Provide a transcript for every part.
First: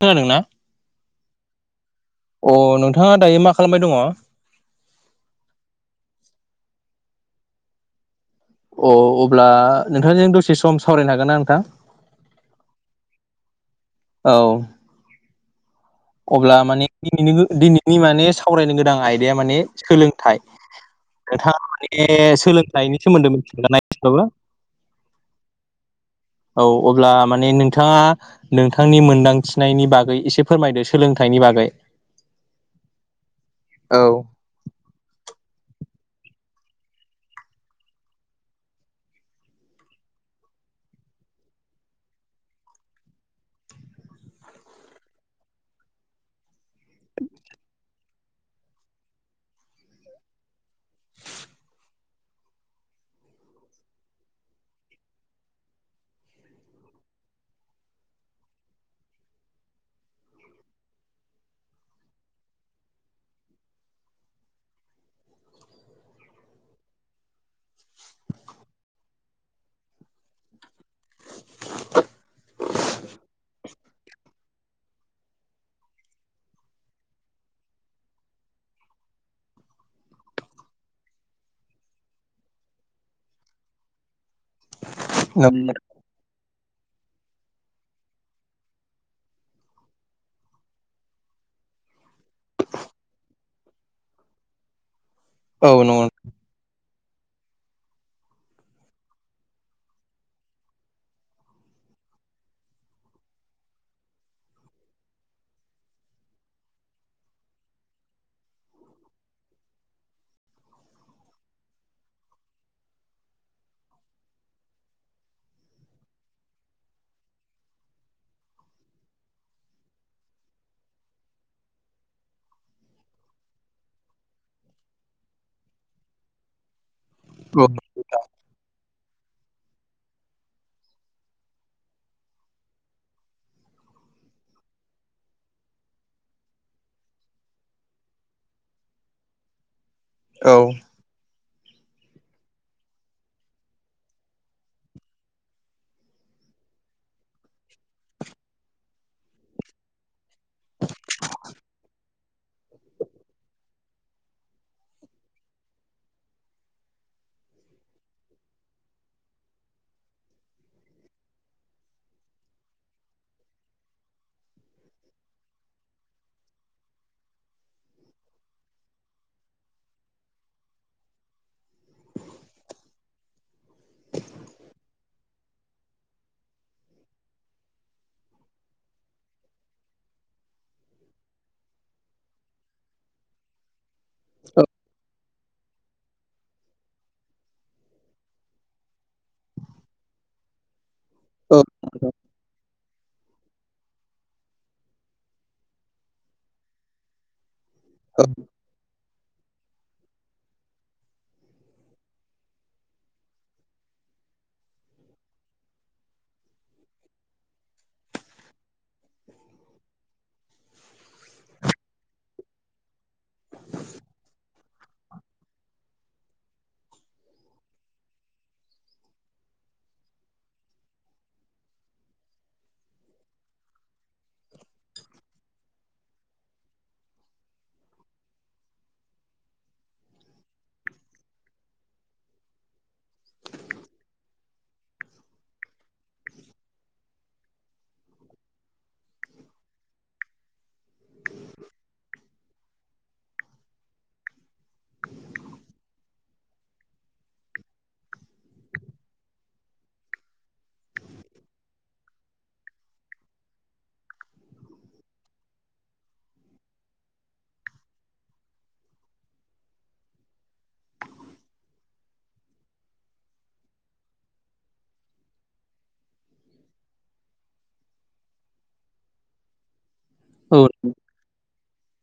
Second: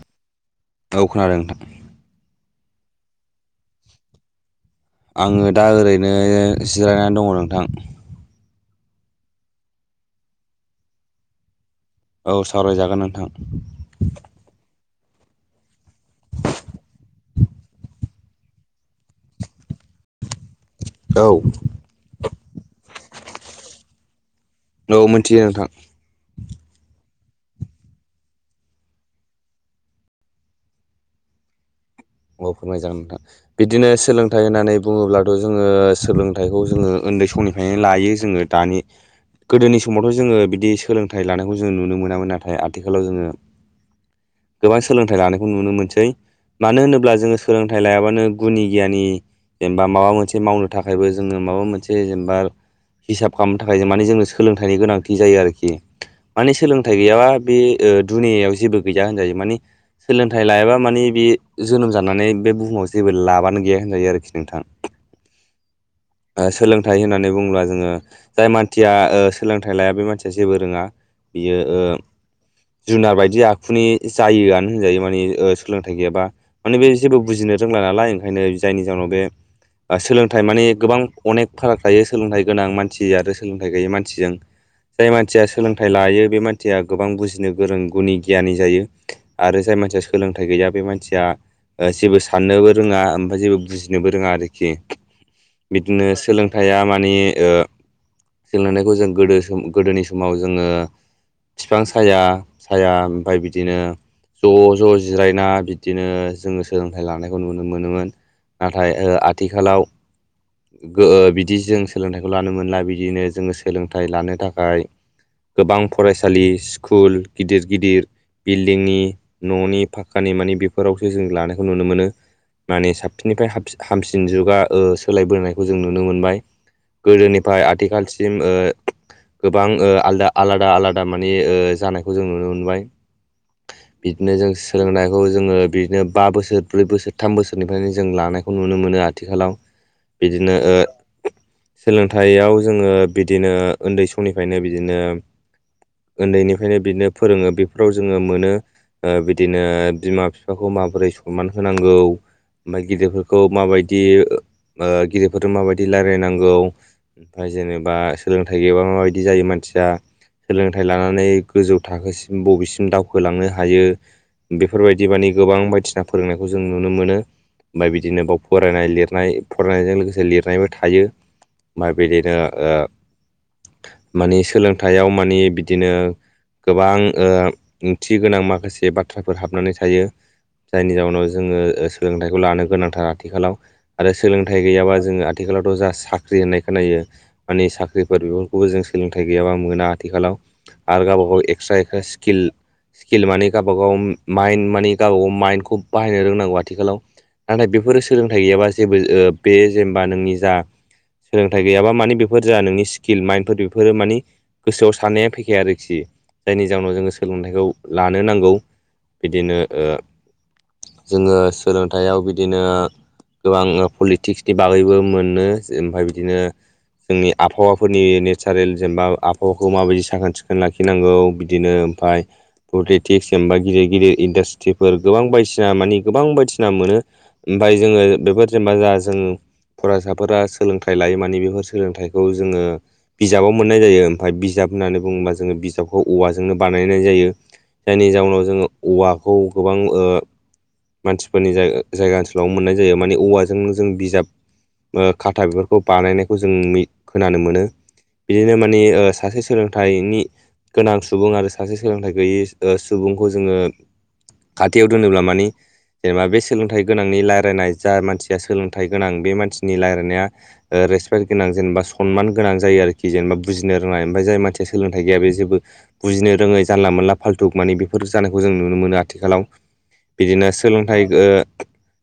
खोनादोंना? औ खोनादों नोंथां। अ नोंथाङा दायो मा खालामबाय दङ? आङो दा ओरैनो जिरायनानै दङ नोंथां। अ अब्ला नोंथांजों दसे सम सावरायनो हागोन ना नोंथां? औ सावरायजागोन नोंथां। औ अब्ला माने दिनिनि दिनैनि माने सावरायनो गोनां आयदाया माने सोलोंथाइ औ नोंथाङा माने सोलोंथाइनि सोमोन्दै मिथिगोना एसेबाबो? औ मिथियो नोंथां। औ अब्ला माने नोंथाङा नोंथांनि मोनदांथिनायनि बागै एसे फोरमायदो सोलोंथाइनि बागै औ फोरमाय जागोन नोंथां बिदिनो औ सोलोंथाइ होननानै बुङोब्लाथ' जोङो सोलोंथाइखौ जोङो उन्दै समनिफ्रायनो लायो जोङो दानि गोदोनि समावथ' जोङो बिदि सोलोंथाइ लानायखौ जों नुनो मोनामोन नाथाय आथिखालाव जोङो गोबां सोलोंथाइ लानायखौ नुनो मोनसै मानो होनो ब्ला जोङो सोलोंथाइ लायाबानो गुनि गियानि जेनबा माबा मोनसे मावनो थाखायबो जोङो माबा मोनसे जेनबा हिसाब खालामनो थाखाय जों माने जोंनो सोलोंथाइनि गोनांथि जायो आरोखि माने सोलोंथाइ गैयाबा बे ओ दुनियायाव जेबो गैया होनजायो मानि सोलोंथाइ लायाबा मानि बे जोनोम जानानै बे बुहुमाव जेबो लाबानो गैया होनजायो आरोखि नोंथां। ओ सोलोंथाइ होननानै बुंब्ला जोङो जाय मानसिया ओ सोलोंथाइ लाया बे मानसिया जेबो रोङा। बियो ओ जुनार बायदि आखुनि जायोआनो होनजायो माने ओ सोलोंथाइ गैयाबा। माने बे जेबो बुजिनो रोंला नालाय ओंखायनो जायनि जाहोनाव बे सोलोंथाइ माने गोबां अनेक फाराग थायो सोलोंथाइ गोनां मानसि आरो सोलोंथाइ गैयै मानसिजों। [inaudible] जाय मानसिया सोलोंथाइ लायो बे मान सिया गोबां बुजिनो गोरों गुनि गियानि जायो आरो जाय मानसिया सोलोंथाइ गैया बे मानसिया ओ जेबो साननोबो रोङा ओमफ्राय जेबो बुजिनोबो रोङा आरोखि औ बिदिनो नंगौ सोलों थाया मानि ओ जों नुनायखौ जों गोदो सम गोदोनि समाव जोङो फिफां साया साया ओमफाय बिदिनो ज' ज' जिरायना बिदिनो जोङो सोलोंथाइ लानायखौ नुनो मोनोमोन नाथाय ओ आथिखालाव गो बिदि जों सोलोंथाइखौ लानो मोनला बिदिनो जों सोलोंथाइ लानो थाखाय गोबां फरायसालि स्कुल गिदिर गिदिर बिल्डिंनि न'नि फाक्कानि मानि बेफोरावसो जों लानायखौ नुनो मोनो। माने साबसिननिफ्राय हाब हामसिन जुगा ओ सोलायबोनायखौ जों नुनो मोनबाय। गोदोनिफ्राय आथिखालसिम ओ गोबां ओ आलदा आलादा आलादा माने ओ जानायखौ जों नुनो मोनबाय। बिदिनो जों सोलोंनायखौ जोङो बिदिनो बा बोसोर ब्रै बोसोर थाम बोसोरनिफ्रायनो जों लानायखौ नुनो मोनो आथिखालाव। औ बिदिनो ओ सोलोंथाइयाव जोङो बिदिनो ओन्दै समनिफ्रायनो बिदिनो उन्दैनिफ्रायनो बिदिनो फोरोङो बेफोराव जोङो मोनो ओ बिदिनो बिमा फि फाखौ माबोरै सनमान होनांगौ? ओमफ्राय गिदिरफोरखौ माबायदि ओ गिदिरफोरजों माबायदि रायलायनांगौ? फ्राय जेनेबा सोलोंथाइ गैयाबा माबायदि जायो मानसिया? सोलोंथाइ लानानै गोजौ थाखोसिम बबेसिम दावखोलांनो हायो? बेफोरबायदि माने गोबां बायदिसिना फोरोंनायखौ जों नुनो मोनो। ओमफ्राय बिदिनो बाव फरायनाय लिरनाय फरायनायजों लोगोसे लिरनायबो थायो। मा बिदिनो ओ मानि सोलोंथाइयाव मानि बिदिनो गोबां ओ ओंथि गोनां माखासे बाथ्राफोर हाबनानै थायो। जायनि जाउनाव जोङो ओ सोलोंथाइखौ लानो गोनांथार आथिखालाव आरो सोलोंथाइ गैयाबा जोङो आथिखालावथ' जा साख्रि होननाय खोनायो माने साख्रिफोर बेफोरखौबो जों सोलोंथाइ गैयाबा मोना आथिखालाव। आरो गावबाागाव औ एक्स्रा एक्स्रा स्किल स्किल माने गावबागाव माइन्द मानि गावबा गाव माइन्दखौ बाहायनो रोंनांगौ आथिखालाव नाथाय बेफोरो औ सोलोंथाइ गैयाबा जेबो ओ बे जेनेबा नोंनि जा सोलोंथाइ गैयाबा मानि बेफोर जा नोंनि स्किल माइन्डफोर बेफोरो मानि गोसोआव साननाया फैखाया आरोखि जायनि जाहोनाव जोङो सोलोंथाइखौ लानो नांगौ। बिदिनो ओ जोङो सोलोंथायाव बिदिनो गोबां पलिटिक्सनि बागैबो मोनो ओमफाय बिदिनो जोंनि आबहावाफोरनि नेसारेल जेनेबा आबहावाखौ माबायदि साखोन सिखोन लाखिनांगौ बिदिनो फाय पलिटिक्स एबा गिदिर गिदिर इन्डास ट्रिफोर गोबां बायदिसिना मानि गोबां बायदिसिना मोनो ओमफाय जोङो बेफोर जेनेबा जा जों फरायसाफोरा सोलोंथाइ लायो माने बेफोर सोलोंथाइखौ जोङो बिजाबाव मोननाय जायो ओमफाय बिजाब होननानै बुङोबा जोङो बिजाबखौ औवाजोंनो बानायनाय जायो। जायनि जाउनाव जोङो औवाखौ गोबां ओ मानसिफोरनि जय-जायगा ओनसोलाव मोननाय जायो माने औवाजोंनो जों बिजाब ओ खाथा बेफोरखौ बानायनायखौ जों मि खोनानो मोनो। बिदिनो माने ओ सासे सोलोंथाइनि गोनां सुबुं आरो सासे सोलोंथाइ गैयै ओ सुबुंखौ जोङो खाथियाव दोनोब्ला माने जेनेबा बे सोलोंथाइ गोनांनि लारायनाय जा मानसिया सोलोंथाइ गोनां बे मानसिनि लारायनाया ओ रेसपेक्ट गोनां जेनेबा सनमान गोनां जायो आरोखि जेनेबा बुजि रोंनाय ओमफ्राय जाय मानसिया सोलोंथाइ गैया बे जेबो बुजिनो रोङै जानला मोनला फाल्थुग माने बेफोर जानायखौ जों नुनो मोनो आ थिखालाव बिदिनो सोलोंथाइ ओ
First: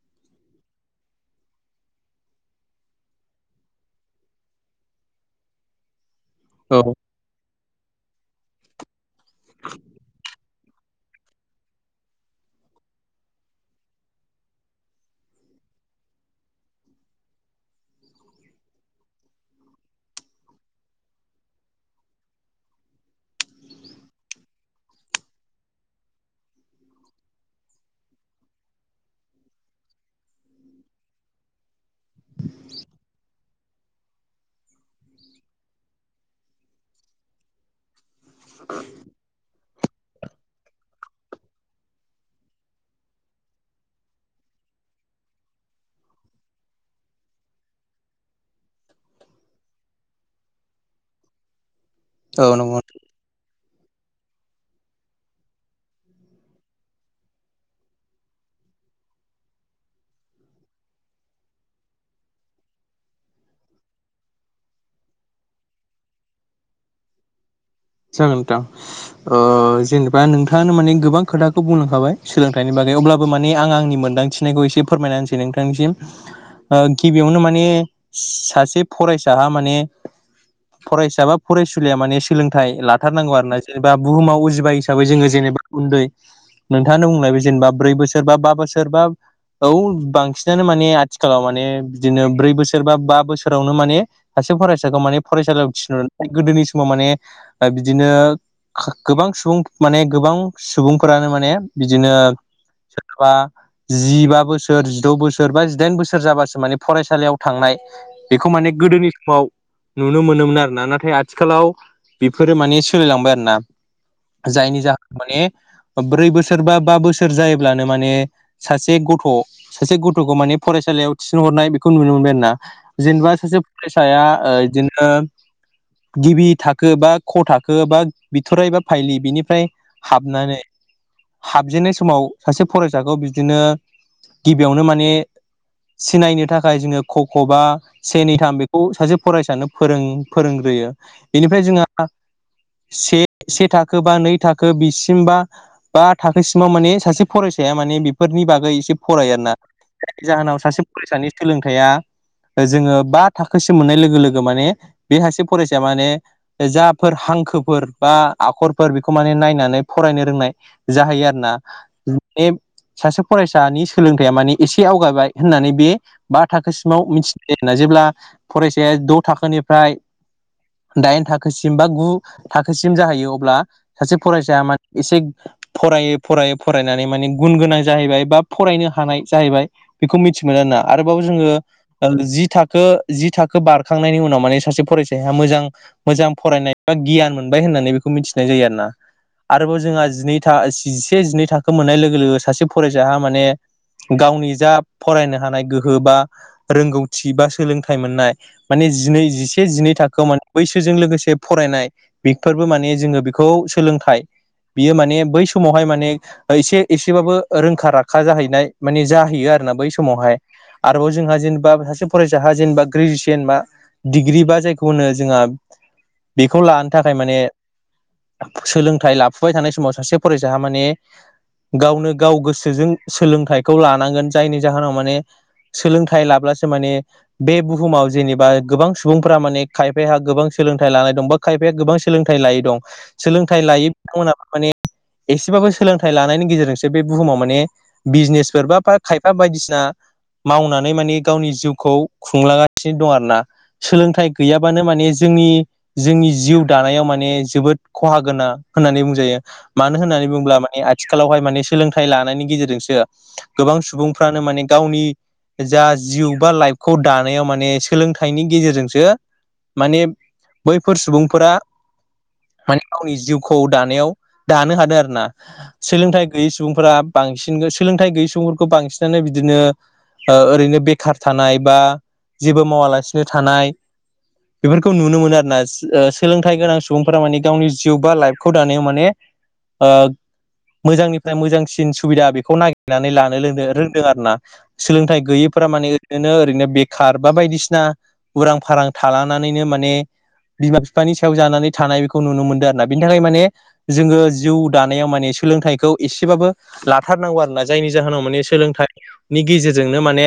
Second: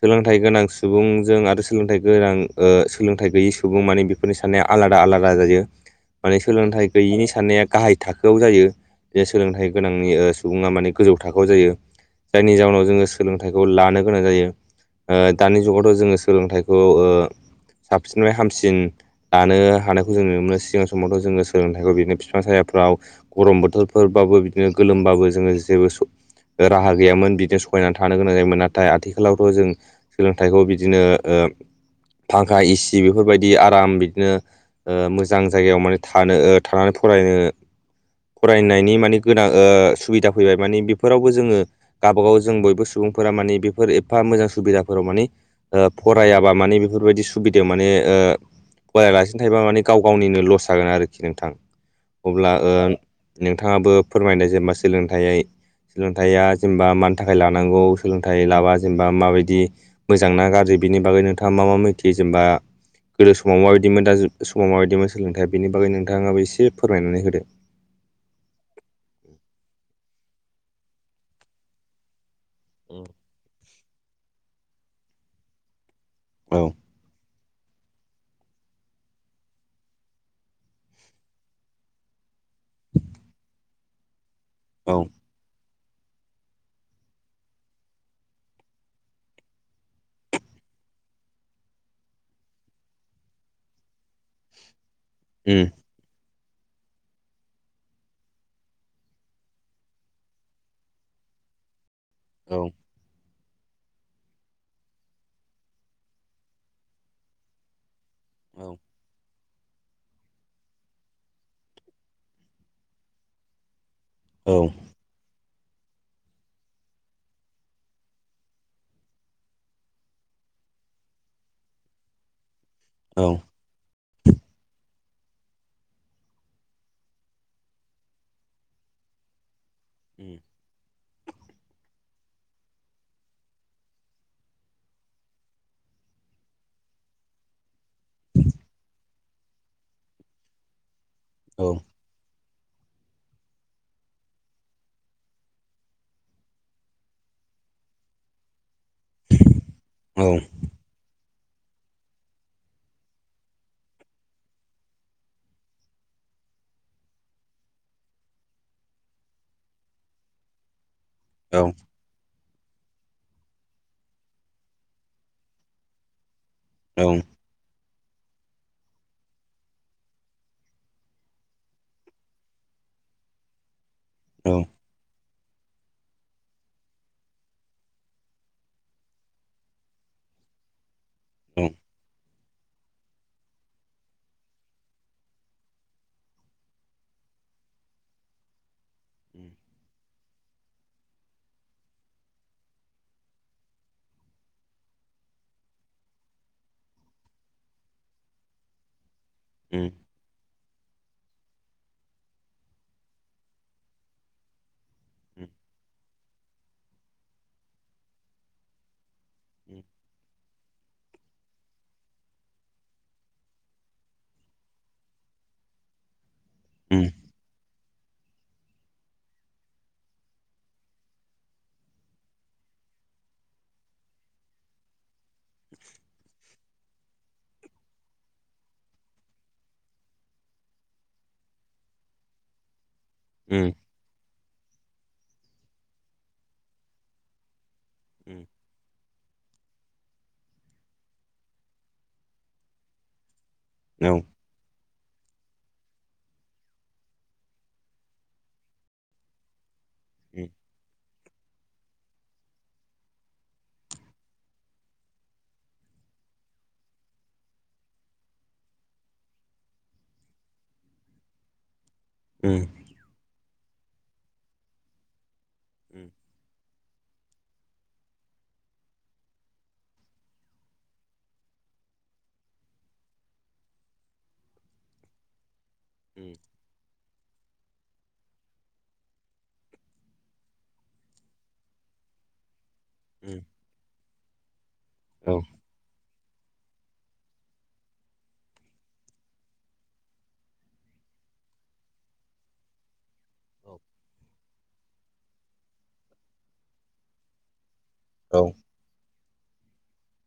सोलोंथाइ गोनां सुबुंजों आरो सोलोंथाइ गोनां ओ सोलोंथाइ गैयै सुबुं मानि बे फोरनि साननाया आलादा आलादा जायो। माने औ सोलोंथाइ गैयिनि साननाया गाहाय थाखोआव जायो जे सोलोंथाइ गोनांनि ओ सुबुङा माने गोजौ थाखोआव जायो जायनि जााहनाव जोङो सोलोंथाइखौ लानो गोनां जायो। ओ दानि जुगावथ' जोङो सोलोंथाइखौ ओ साबसिननिफ्राय हामसिन लानो हानायखौ जों नुनो मोनो सिगां समावथ' जोङो सोलोंथाइखौ बिदिनो फिफां सायाफ्राव गरम बोथोरफोरबाबो बिदिनो गोलोमबाबो जोङो जेबो स राहा गैयामोन बिदिनो सहायनानै थानो गोनां जायोमोन नाथाय आथिखालावथ' जों सोलोंथाइखौ बिदिनो ओ फांखा एसि बेफोरबायदि आराम बिदिनो ओ मोजां जायगायाव माने थानो थानानै फरायनो फरायनायनि माने गोनां ओ सुबिदा फैबाय माने बे फोरावबो जोङो गावबागाव जों बयबो सुबुंफोरा माने बेफोर एफा मोजां सुबिदाफोराव माने ओ फरायाबा माने बेफोरबायदि सुबिदायाव माने ओ फरायालासिनो थायोबा माने गाव गावनिनो लस जागोन आरोखि नोंथां औ अब्ला ओ नंगौ नोंथाङाबो फोरमायदों जेनेबा सोलोंथाइै सोलोंथाइया जेनेबा मानि थाखाय लानांगौ सोलोंथाइ लाबा जेनेबा माबायदि मोजां ना गाज्रि बिनि बागै नोंथाङा मा मा मिथियो जेनेबा गोदो समाव माबायदिमोन दा समाव माबायदिमोन सोलोंथाइया बेनि बागै नोंथाङाबो एसे फोरमायनानै होदो। जागोन नोंथां। ओ जेनेबा नोंथाङानो माने गोबां खोथाखौ बुंलांखाबाय सोलोंथाइनि बागै अब्लाबो माने आं आंनि मोनदांथिनायखौ एसे फोरमायनानै होनसै नोंथांनिसिम औ ओ गिबियावनो माने सासे फरायसाहा माने फरायसा बा फरायसुलिया माने सोलों थाय लाथारनांगौ आरो ना जेनेबा बुहुमाव उजिबाय औ हिसाबै जोङो जेनेबा उन्दै नोंथाङा बुंनाय बे जेनेबा ब्रै बोसोर बा बा बोसोर बा औ बांसिनानो माने आथिखालाव माने बिदिनो ब्रै बोसोर बा बा बोसोरावनो माने सासे फरायसाखौ माने उम फरायसालियाव थिनरनाय गोदोनि समाव माने बिदिनो खा गोबां सुबुं माने गोबां सुबुंफोरानो माने बिदिनो औ [unintelligible] जिबा बोसोर जिद' बोसोर बा जिदाइन बोसोर जाबासो माने फरायसालियाव थांनाय बेखौ औ माने गोदोनि समाव नुनो मोनोमोन आरोना नाथाय आथिखालाव बेफोरो माने सोलिलांबाय आरोना औ जायनि जाहोनाव माने ब्रै बोसोर बा बा बोसोर जायोब्लानो माने सासे गथ' सासे गथ'खौ माने फरायसालियाव थिसनहरनाय बेखौ नुनो मोनबाय आरोना। औ जेनेबा सासे फरायसाया ओ इदिनो गिबि थाख खो बा क थाखो बा बिथराइ बा फाइलि बिनिफ्राय उम हाबनानै हाबजेनन्नाय समाव सासे फरायसाखौ बिदिनो गिबियावनो माने सिनायनो थाखाय जोङो क ख बा से, नै, थाम बेखौ सासे फरायसायानो फोरों फोरोंग्रोयो औ बेनिफ्राय जोंहा से से थाखो बा नै थाखो बिसिमबा बा थाखोसिमाव माने सासे फरायसाया माने बेफोरनि बागै एसे फरायो आरो ना जायनि औ जाहोनाव सासे फरायसानि सोलोंथाइया जोङो बा थाखोसिम मोननाय लोगो लोगो माने बे सासे फरायसाया माने जाफोर हांखोफोर बा आखरफोर बेखौ माने नायनानै फरायनो रोंनाय जाहैयो आरो। ना औ बे सासे फरायसानि सोलोंथाइया माने एसे आवगायबाय होननानै बे बा औ थाखोसिमाव मिथिनाय जायो आरो ना जेब्ला फरायसाया द' थाखोनिफ्राय दाइन थाखोसिम बा गु थाखोसिम जाहैयो अब्ला सासे फरायसाया माने एसे फरायै फरायै फरायनानै माने गुन गोनां जाहैबाय बा फरायनो हानाय जाहैबाय बेखौ मिथिमोनो आरोना आरोबाव जोङो उम जि थाखो जि थाखो बारखांनायनि उनाव माने सासे फरायसाया मोजां मोजां फरायनाय बा गियान मोनबाय होननानै बेखौ मिथिनाय जायो आरो ना आरोबाव जोंहा जिनैथा जिसे जिनै थाखो मोननाय लोगो लोगो सासे फरायसाया माने गावनि जा फरायनो हानाय गोहो बा रोंगौथि बा सोलोंथाइ मोननाय माने जिनै जिसे उम जिनै थाखोआव माने बैसोजों लोगोसे फरायनाय बेफोरबो माने जोङो बेखौ सोलोंथाइ बियो माने बै समावहाय माने एसे एसेबाबो रोंखा-राखा जाहैनाय माने जा हैयो आरोना बै समावहाय आरोबाव जोंहा जेनबा सासे फरायसाहा जेनबा ग्रेजुसियेन बा डिग्रि बा जायखौ होनो जोंहा बेखौ लानो उम थाखाय माने सोलोंथाइ लाफुबाय थानाय समाव सासे फरायसाहा माने गावनो गाव गोसोजों सोलोंथाइखौ लानांगोन जायनि जाहोनाव माने सोलोंथाइ लाब्लासो माने बे बुहुमाव जेनेबा गोबां सुबुंफोरा माने खायफाहा गोबां सोलोंथाइ लानाय दं बा खायफाया गोबां सोलोंथाइ लायै दं सोलोंथाइ लायै बिथांमोनाबो माने एसेबाबो सोलोंथाइ लानायनि गेजेरजोंसो बे बुहुमाव माने बिजनेसफोर बा खायफा बायदिसिना मावनानै माने गावनि जिउखौ खुंलांगासिनो दं आरोना औ सोलोंथाइ गैयाबानो माने जोंनि जोंनि जिउ दानायाव माने जोबोद खहा गोनां होननानै बुंजायो। मानो होननानै उम बुङोब्ला माने आथिखालावहाय माने सोलोंथाइ लानायनि गेजेरजोंसो गोबां सुबुंफ्रानो माने गावनि जा जिउ बा लाइफखौ दानायाव माने सोलोंथाइनि गेजेरजोंसो माने बैफोर सुबुंफोरा उम माने गावनि जिउखौ दानायाव दानो हादों आरो ना। औ सोलोंथाइ गैयै सुबुंफोरा बांसिननो सोलोंथाइ गैयै सुबुंफोरखौ बांसिनानो बिदिनो ओ ओरैनो बेखार थानाय बा जेबो मावालासिनो थानाय खौ नुनो मोनो आरोना ओ सोलोंथाइ गोनां सु सुबुंफोरा माने गावनि जिउ बा लाइफखौ दानायाव माने ओ मोजांनिफ्राय मोजांसिन सुबिदा बेखौ नागि रनानै लानो रोंदों रोंदों आरो ना सोलोंथाइ गैयैफोरा माने ओरैनो ओरैनो बे कार बा बायदिसिना उरां-फारां थालानानैनो मा ने बिमा-बिफानि सायाव जानानै थानाय बेखौ नुनो मोनदों आरोना बिनि थाखाय माने जोङो जिउ दानायाव माने सोलोंथाइखौ एसेबाबो लाथारनांगौ आरोना जायनि जाहोनाव माने सोलोंथाइ नि गेजेरजोंनो माने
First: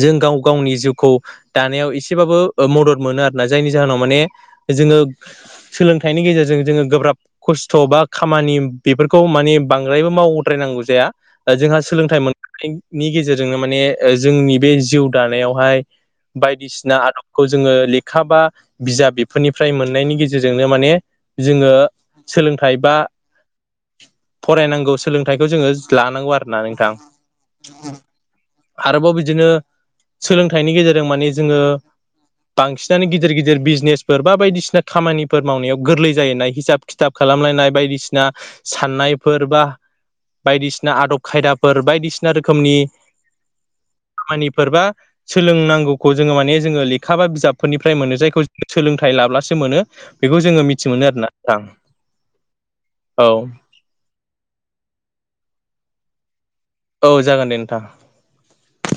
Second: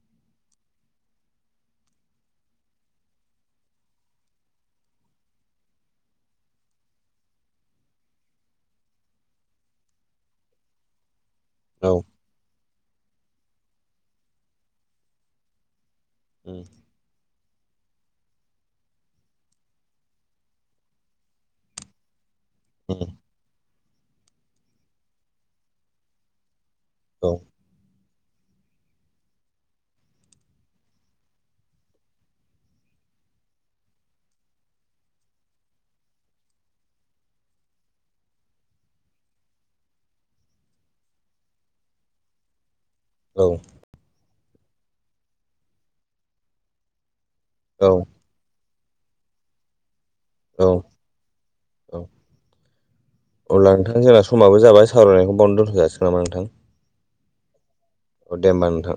जों गाव गावनि जिउखौ दानायाव एसेबाबो मदद मोनो आरो। जायनि जाहोनाव माने जोङो सोलोंथाइनि गेजेरजों जोङो गोब्राब खस्थ' बा खामानि बेफोरखौ माने बांद्रायबो मावद्रायनांगौ जाया। जोंहा औ सोलोंथाइ मोनखांनायनि गेजेरजोंनो माने जोंनि बे जिउ दानायावहाय बायदिसिना आदबखौ जोङो लि खा बा बिजाब बेफोरनिफ्राय मोननायनि गेजेरजोंनो माने जोङो सोलों खायबा फरायनांगौ सोलोंथाइखौ जोङो लानांगौ आरो ना नोंथां। औ आरोबाव बिदिनो सोलोंथाइनि गेजेरजों मानि जोङो बांसिनानो गिदिर गिदिर बिजनेसफोर बा बायदिसिना खामानिफोर मावनायाव गोरलै जायोना हिसाब खिथाब खालामलायनाय बायदिसिना। साननायफोर बा बायदिसिना आदब खायदाफोर बायदिसिना रोखोमनि औ खामानिफोर बा सोलोंनांगौखौ जोङो माने जोङो लेखा बा औ बिजाबफोरनिफ्राय मोनो जायखौ जो सोलोंथाइ लाब्लासो मोनो। बेखौ जोङो औ मिथि मोनो आरोना नोंथां औ। ब्ला नोंथां जोंना स समाबो जाबाय सावरायनायखौ बावनो दोनथ'जासिगोन नामा नोंथां? औ जागोन दे नोंथां। औ दे होमबा नोंथां।